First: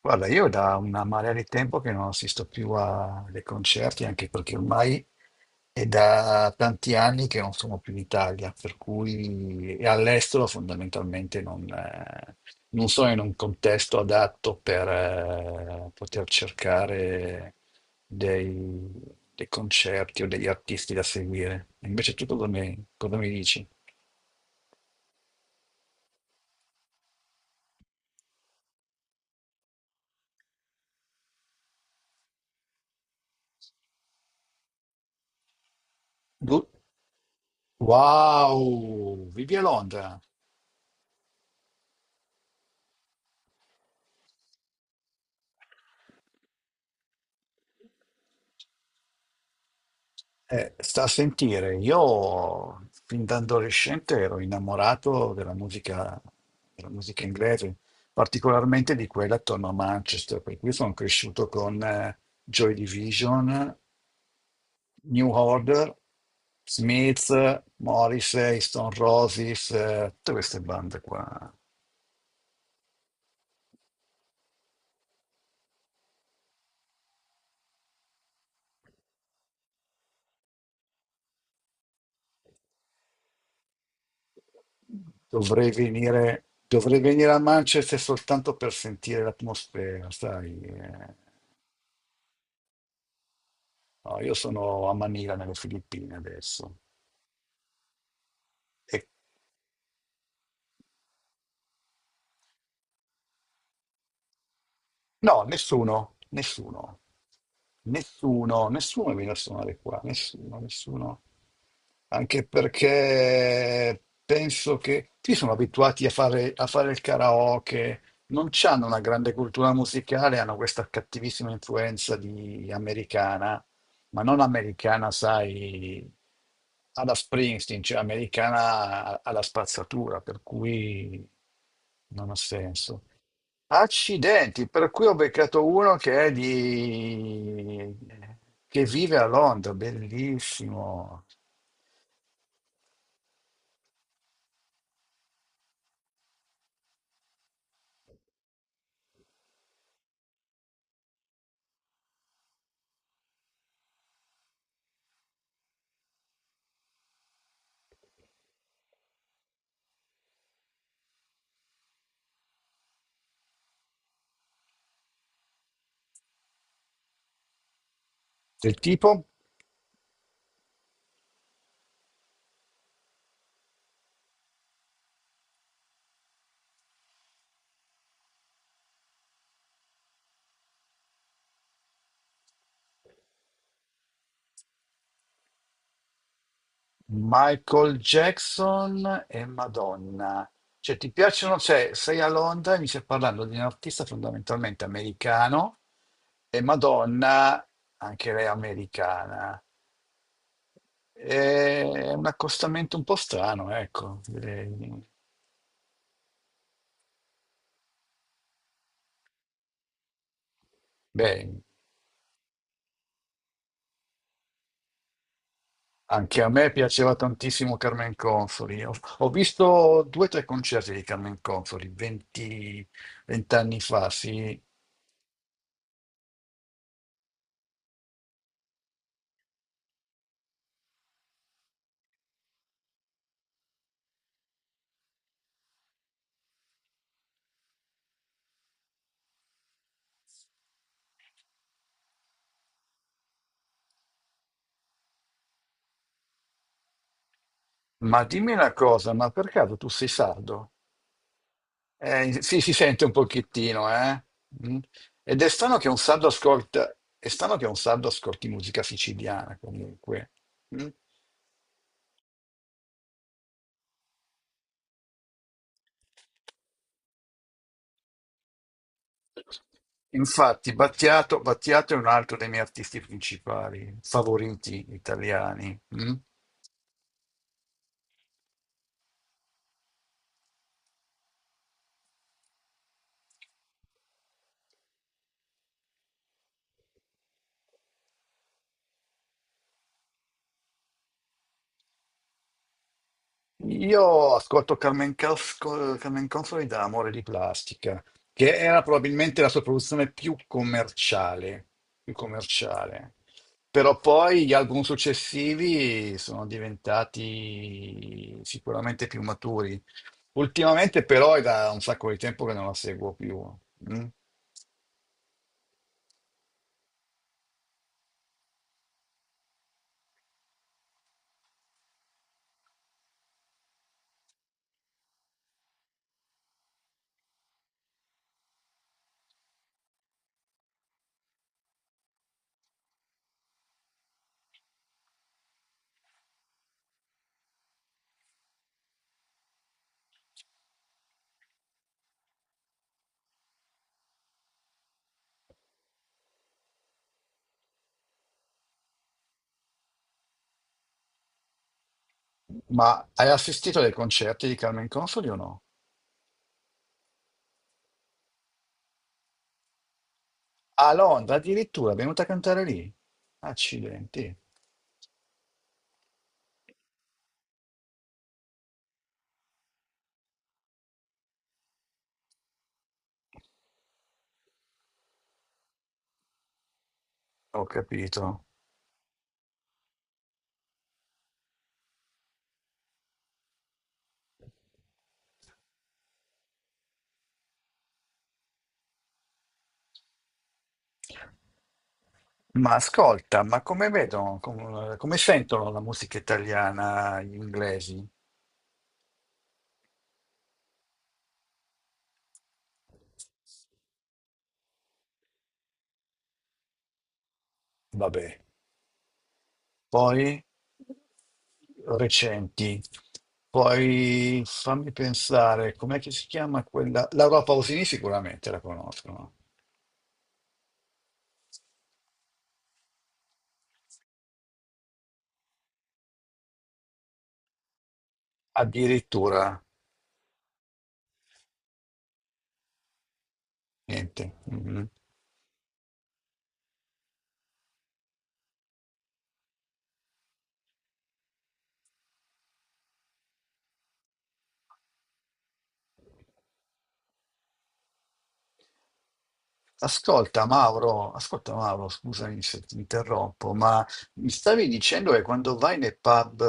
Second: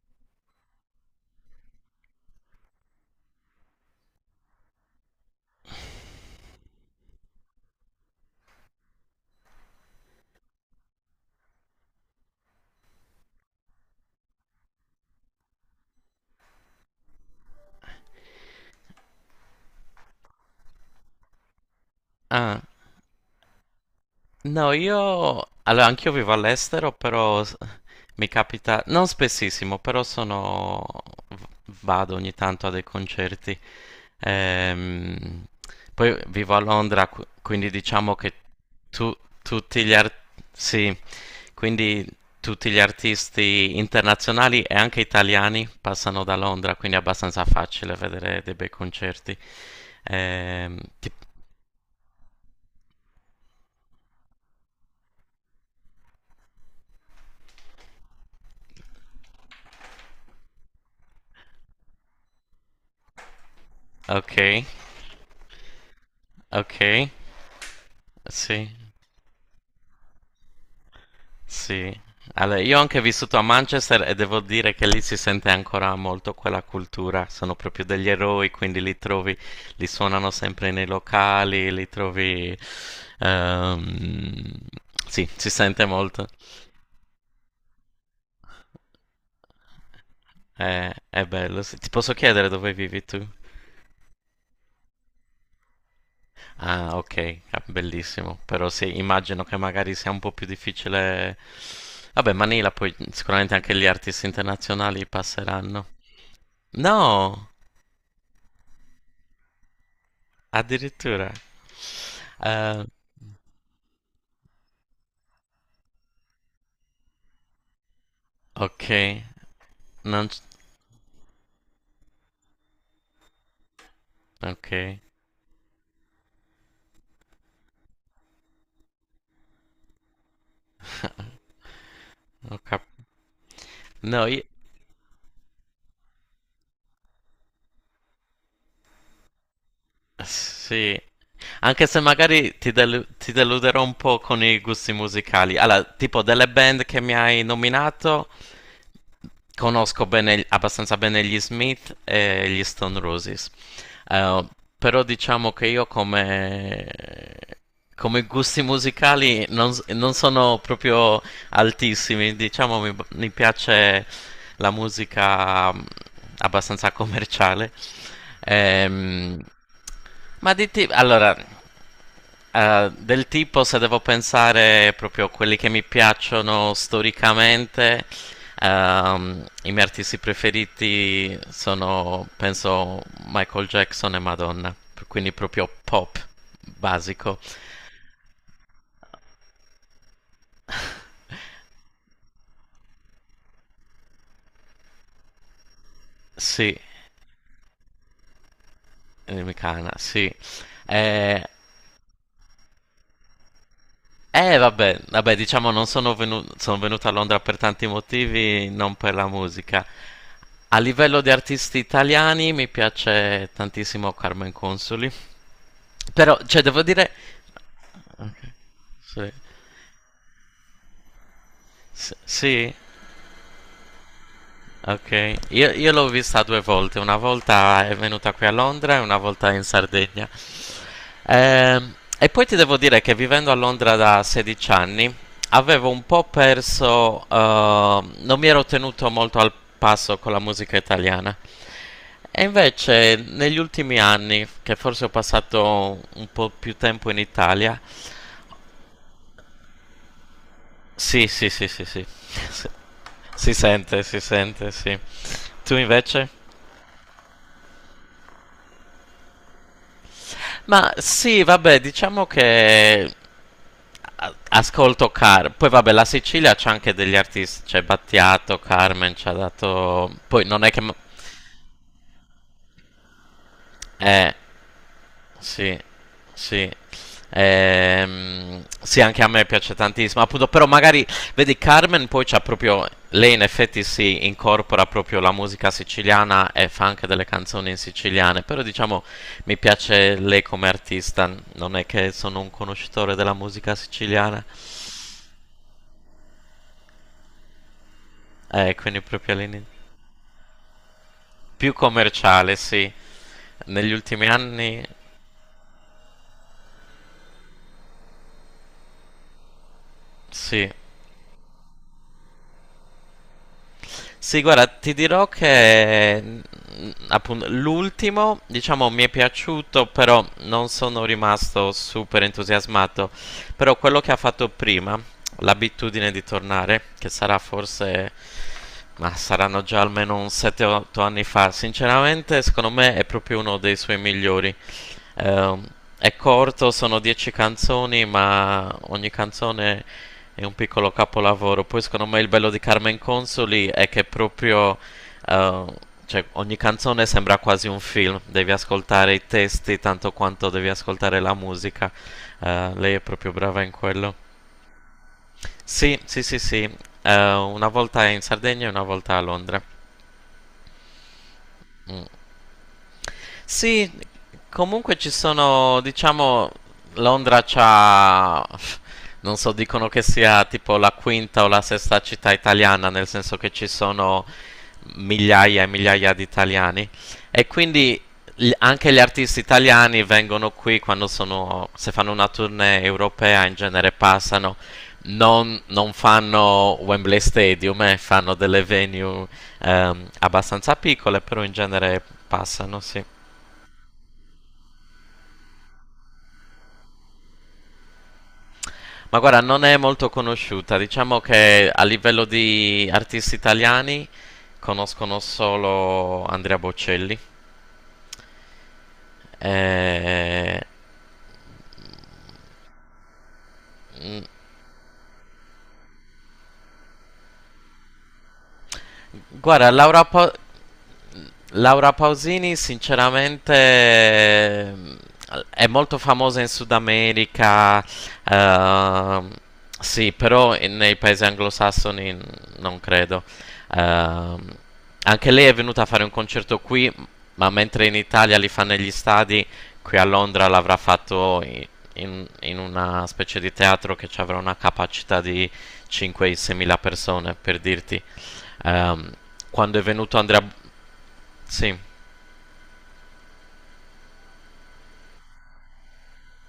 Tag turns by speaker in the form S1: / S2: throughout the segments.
S1: Guarda, io da una marea di tempo che non assisto ai concerti, anche perché ormai è da tanti anni che non sono più in Italia, per cui e all'estero fondamentalmente non sono in un contesto adatto per poter cercare dei, dei concerti o degli artisti da seguire. Invece tu
S2: Ah,
S1: cosa mi dici?
S2: no, io. Allora, anch'io vivo all'estero, però mi capita. Non spessissimo, però sono, v- vado ogni tanto a dei concerti. Ehm, Poi vivo a
S1: Du-
S2: Londra, quindi diciamo che tu-
S1: Wow, vivi a
S2: tutti gli
S1: Londra?
S2: artisti. Sì, quindi tutti gli artisti internazionali e anche italiani passano da Londra, quindi è abbastanza facile vedere dei bei concerti.
S1: Eh,
S2: Ehm,
S1: sta a
S2: ti-
S1: sentire, io fin da adolescente ero innamorato della musica inglese, particolarmente di quella attorno a Manchester, per cui sono cresciuto con Joy Division,
S2: Ok,
S1: New Order,
S2: ok,
S1: Smith, Morrissey,
S2: sì.
S1: Stone Roses, tutte queste bande qua.
S2: Sì, allora, io ho anche vissuto a Manchester e devo dire che lì si sente ancora molto quella cultura, sono proprio degli eroi, quindi li trovi, li suonano sempre nei locali, li trovi, ehm, sì, si
S1: Dovrei
S2: sente molto.
S1: venire, dovrei venire a Manchester soltanto per sentire l'atmosfera, sai?
S2: è,
S1: Eh.
S2: è bello. Sì, ti posso chiedere dove vivi tu?
S1: No, io sono a Manila, nelle Filippine adesso.
S2: Ah, ok, ah, bellissimo, però sì,
S1: E
S2: immagino che magari sia un po' più difficile. Vabbè, Manila poi sicuramente anche gli artisti internazionali
S1: No,
S2: passeranno.
S1: nessuno, nessuno,
S2: No!
S1: nessuno, nessuno viene a suonare qua, nessuno, nessuno.
S2: Addirittura.
S1: Anche
S2: Eh,
S1: perché penso che qui sono abituati a fare il karaoke, non hanno una
S2: ok,
S1: grande cultura
S2: non,
S1: musicale, hanno questa cattivissima influenza di americana, ma non
S2: ok,
S1: americana, sai, alla Springsteen, cioè americana alla spazzatura, per cui non ha
S2: ho cap-
S1: senso.
S2: no, io.
S1: Accidenti, per cui ho beccato uno che vive a Londra,
S2: Sì,
S1: bellissimo.
S2: anche se magari ti, ti deluderò un po' con i gusti musicali. Allora, tipo delle band che mi hai nominato, conosco abbastanza bene gli Smith e gli Stone Roses. Eh, però diciamo che io come, come gusti musicali, non sono proprio altissimi. Diciamo mi piace la musica, abbastanza commerciale.
S1: Del tipo
S2: Ehm, ma di tipo. Allora, del tipo se devo pensare proprio a quelli che mi piacciono storicamente, i miei artisti preferiti sono, penso, Michael Jackson e Madonna. Quindi proprio pop, basico.
S1: Michael Jackson e Madonna. Cioè, ti piacciono? Cioè, sei a Londra e mi stai parlando di un artista fondamentalmente americano e
S2: Sì,
S1: Madonna, anche lei
S2: mi
S1: americana.
S2: cana, sì. Eh,
S1: È un accostamento un po' strano, ecco,
S2: Eh vabbè,
S1: direi.
S2: vabbè, diciamo non sono sono venuto a Londra per tanti motivi, non per la musica. A livello di
S1: Beh,
S2: artisti italiani mi piace tantissimo Carmen Consoli. Però,
S1: anche a
S2: cioè,
S1: me
S2: devo dire.
S1: piaceva tantissimo Carmen
S2: Ok,
S1: Consoli. Ho
S2: sì,
S1: visto due o tre concerti di Carmen Consoli
S2: sì.
S1: 20 anni fa, sì.
S2: Ok, io l'ho vista due volte, una volta è venuta qui a Londra e una volta in Sardegna. E poi ti devo dire che vivendo a Londra da 16 anni avevo un po' perso, non mi ero tenuto molto al passo con la musica italiana. E invece negli ultimi anni, che forse ho passato un po' più tempo in Italia,
S1: Ma dimmi una cosa, ma per caso tu sei sardo?
S2: sì, sì, sì, sì, sì.
S1: Sì, si sente un
S2: Si
S1: pochettino,
S2: sente, si
S1: eh?
S2: sente,
S1: Mm.
S2: sì.
S1: Ed è
S2: Tu
S1: strano che un sardo
S2: invece?
S1: ascolta, è strano che un sardo ascolti musica siciliana comunque. Mm.
S2: Ma sì, vabbè, diciamo che ascolto Car. Poi vabbè, la Sicilia c'ha anche degli artisti, c'è Battiato, Carmen ci ha dato. Poi non è
S1: Infatti,
S2: che
S1: Battiato è un altro dei miei artisti principali,
S2: Eh,
S1: favoriti italiani.
S2: sì,
S1: Mm.
S2: sì. Sì, anche a me piace tantissimo, appunto, però magari, vedi, Carmen poi c'ha proprio, lei in effetti si incorpora proprio la musica siciliana e fa anche delle canzoni in siciliane, però diciamo mi piace lei come artista, non è che sono un conoscitore della musica
S1: Io
S2: siciliana,
S1: ascolto Carmen Consoli da Amore di Plastica, che era
S2: quindi proprio
S1: probabilmente la sua
S2: all'inizio.
S1: produzione più commerciale,
S2: Più
S1: più
S2: commerciale, sì,
S1: commerciale.
S2: negli
S1: Però
S2: ultimi
S1: poi gli
S2: anni,
S1: album successivi sono diventati sicuramente più maturi.
S2: sì.
S1: Ultimamente però è da un sacco di tempo che non la seguo più. Mm.
S2: Sì, guarda, ti dirò che, appunto l'ultimo, diciamo, mi è piaciuto, però non sono rimasto super entusiasmato. Però quello che ha fatto prima, l'abitudine di tornare, che sarà forse, ma saranno già almeno un 7-8 anni fa, sinceramente, secondo me è proprio uno dei suoi migliori. Ehm, è corto, sono 10 canzoni, ma ogni canzone è un piccolo capolavoro. Poi secondo me il bello di Carmen Consoli è che proprio, eh, cioè, ogni canzone sembra quasi un film, devi ascoltare i testi tanto quanto devi ascoltare la musica. Lei è
S1: Ma hai
S2: proprio brava in
S1: assistito ai
S2: quello.
S1: concerti di Carmen Consoli o no?
S2: Sì, sì, sì, sì. Una volta in Sardegna e una volta a Londra.
S1: A Londra addirittura, è
S2: Mm.
S1: venuta a cantare lì.
S2: Sì,
S1: Accidenti,
S2: comunque ci sono, diciamo, Londra c'ha, non so, dicono che sia tipo la quinta o la sesta città italiana, nel senso che ci sono migliaia e migliaia di italiani e
S1: ho
S2: quindi
S1: capito.
S2: anche gli artisti italiani vengono qui quando sono, se fanno una tournée europea in genere passano, non fanno Wembley Stadium, fanno delle venue, abbastanza piccole, però in genere
S1: Ma
S2: passano, sì.
S1: ascolta, ma come sentono la musica italiana gli inglesi?
S2: Ma guarda, non è molto conosciuta, diciamo che a livello di artisti italiani conoscono solo Andrea Bocelli.
S1: Vabbè, poi
S2: Eh,
S1: recenti, poi fammi pensare, com'è che si chiama quella? Laura Pausini sicuramente la conoscono,
S2: guarda, Laura Pausini, sinceramente, è molto famosa in Sud America, ehm,
S1: addirittura,
S2: sì, però nei paesi anglosassoni non credo.
S1: niente.
S2: Ehm,
S1: Mhm.
S2: Anche lei è venuta a fare un concerto qui, ma mentre in Italia li fa negli stadi, qui a Londra l'avrà fatto in una specie di teatro che ci avrà una capacità di 5-6 mila persone, per dirti. Ehm, Quando è venuto Andrea.
S1: Ascolta
S2: Sì.
S1: Mauro, scusami se ti interrompo, ma mi stavi dicendo che quando vai nei pub,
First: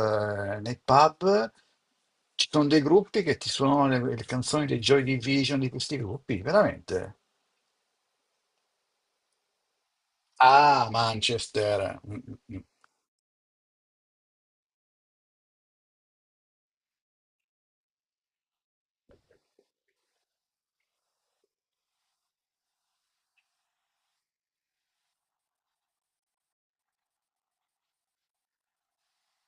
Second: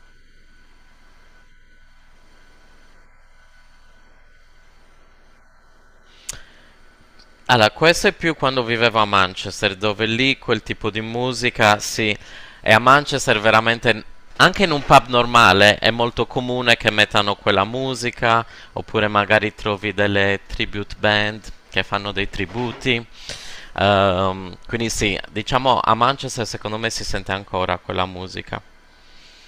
S1: nei pub ci sono dei gruppi che ti suonano le canzoni dei Joy Division di questi gruppi, veramente?
S2: Allora, questo è più quando vivevo a Manchester, dove lì quel
S1: Ah,
S2: tipo di musica,
S1: Manchester. Mm,
S2: sì,
S1: mm, mm,
S2: e a Manchester veramente, anche in un pub normale, è molto comune che mettano quella musica, oppure magari trovi delle tribute band che fanno dei tributi. Quindi sì, diciamo a Manchester secondo me si sente ancora quella musica.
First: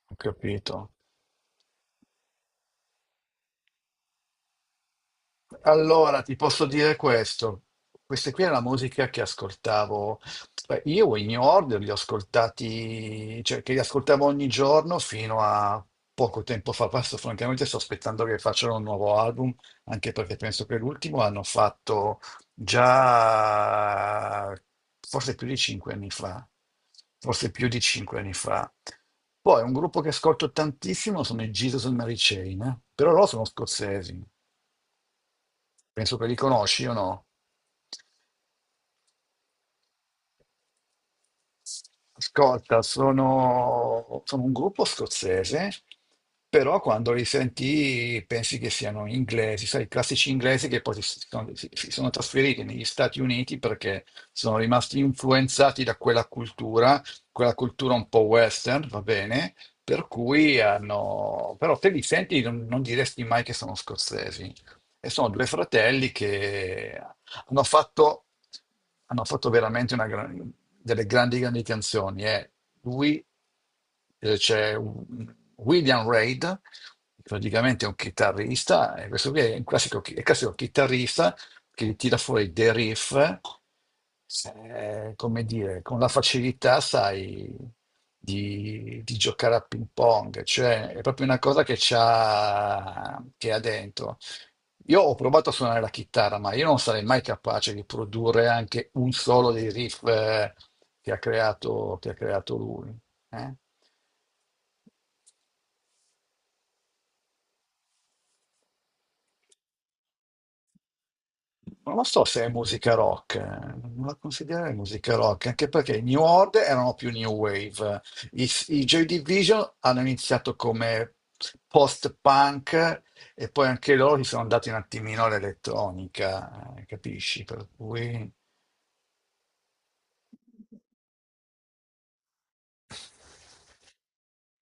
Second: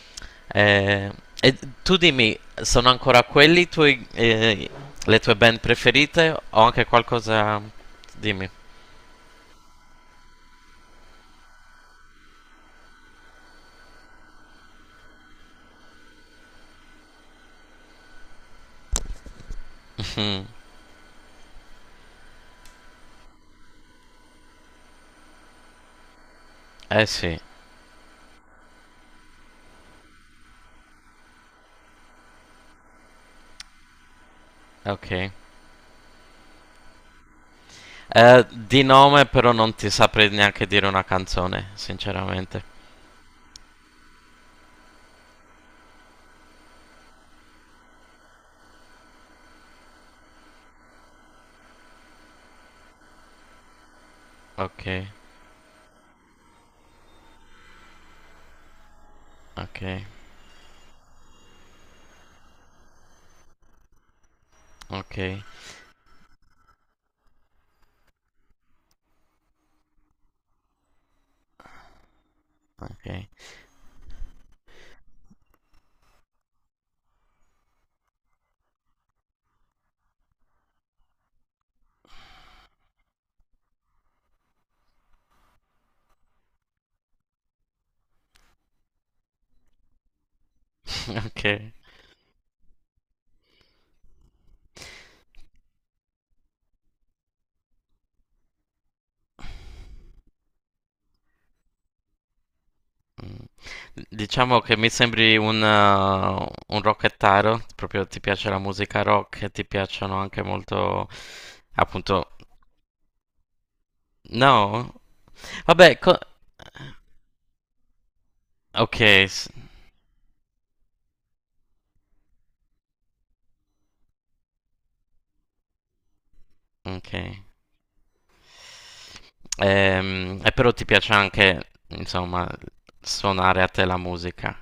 S1: ho capito.
S2: Eh, e tu dimmi, sono ancora quelli i tuoi, le tue band
S1: Allora,
S2: preferite
S1: ti
S2: o
S1: posso
S2: anche
S1: dire questo.
S2: qualcosa.
S1: Questa qui è
S2: Dimmi.
S1: la musica che ascoltavo. Beh, io in New Order li ho ascoltati, cioè che li ascoltavo ogni giorno fino a poco tempo fa. Adesso, francamente, sto aspettando che facciano un nuovo album, anche perché
S2: Hmm.
S1: penso che l'ultimo hanno fatto già forse più di cinque anni fa.
S2: Eh sì,
S1: Forse più di cinque anni fa. Poi un gruppo che ascolto tantissimo sono i Jesus and Mary Chain, eh. Però loro sono scozzesi.
S2: ok.
S1: Penso che li conosci o no?
S2: Di nome però non ti saprei neanche dire una canzone, sinceramente.
S1: Ascolta, sono un gruppo scozzese, però quando li senti pensi che siano inglesi, sai, i classici inglesi che poi si sono trasferiti negli Stati Uniti perché sono
S2: Ok,
S1: rimasti influenzati da quella cultura un po' western, va bene?
S2: ok,
S1: Per cui hanno. Però te li senti non diresti mai che sono scozzesi. E
S2: ok,
S1: sono due fratelli che Hanno fatto, hanno fatto veramente delle grandi, grandi canzoni. Lui
S2: ok,
S1: William Reid, praticamente è un chitarrista, e questo qui è un classico, è il classico chitarrista che tira fuori dei riff, come dire, con la facilità, sai, di giocare a ping pong, cioè è proprio una cosa
S2: ok.
S1: che c'ha, che ha dentro. Io ho provato a suonare la chitarra, ma io non sarei mai capace di produrre anche un solo dei riff che ha creato lui.
S2: Mm.
S1: Eh.
S2: Diciamo che mi sembri un rockettaro, proprio ti piace la musica rock e ti piacciono anche molto,
S1: Non lo so
S2: appunto,
S1: se è musica rock, non la considererei
S2: no?
S1: musica rock, anche perché
S2: Vabbè,
S1: i New Order erano più New Wave. I Joy
S2: ok,
S1: Division hanno iniziato come post-punk e poi anche loro si sono andati un attimino all'elettronica,
S2: ok.
S1: capisci? Per cui.
S2: E però ti piace anche, insomma, suonare a te la musica,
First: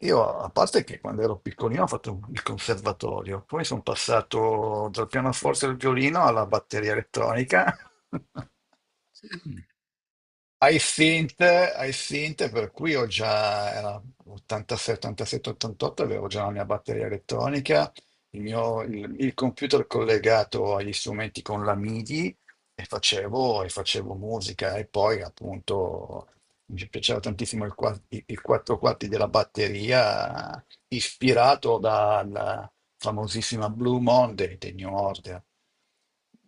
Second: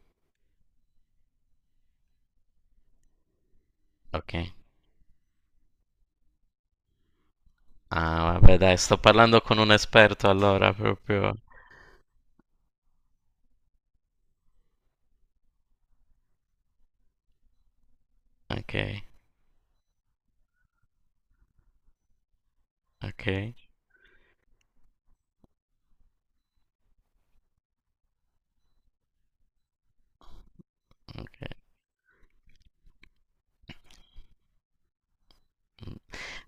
S1: Io, a parte che quando ero piccolino ho fatto il conservatorio, poi sono
S2: ok?
S1: passato dal pianoforte al violino alla batteria elettronica.
S2: Ah, vabbè, dai, sto parlando con un esperto allora,
S1: I
S2: proprio.
S1: Synth, I Synth, per cui era 86, 87, 88, avevo già la mia batteria elettronica, il
S2: Ok,
S1: mio, il, il computer collegato agli strumenti con la MIDI e
S2: ok,
S1: facevo, musica e poi appunto mi piaceva tantissimo i quattro quarti della batteria
S2: ok,
S1: ispirato dalla famosissima Blue Monday dei New Order.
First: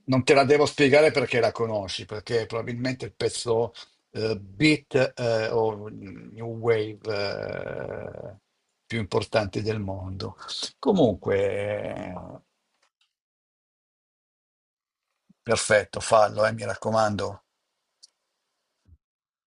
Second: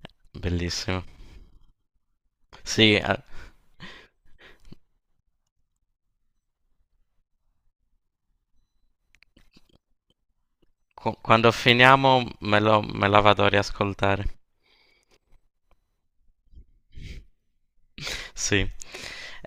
S1: Non te la devo
S2: bellissimo.
S1: spiegare perché la conosci, perché
S2: Sì,
S1: probabilmente il pezzo beat o new wave eh, più importanti del mondo. Comunque,
S2: quando finiamo me lo, me la vado a riascoltare.
S1: perfetto, fallo, mi raccomando.
S2: Sì.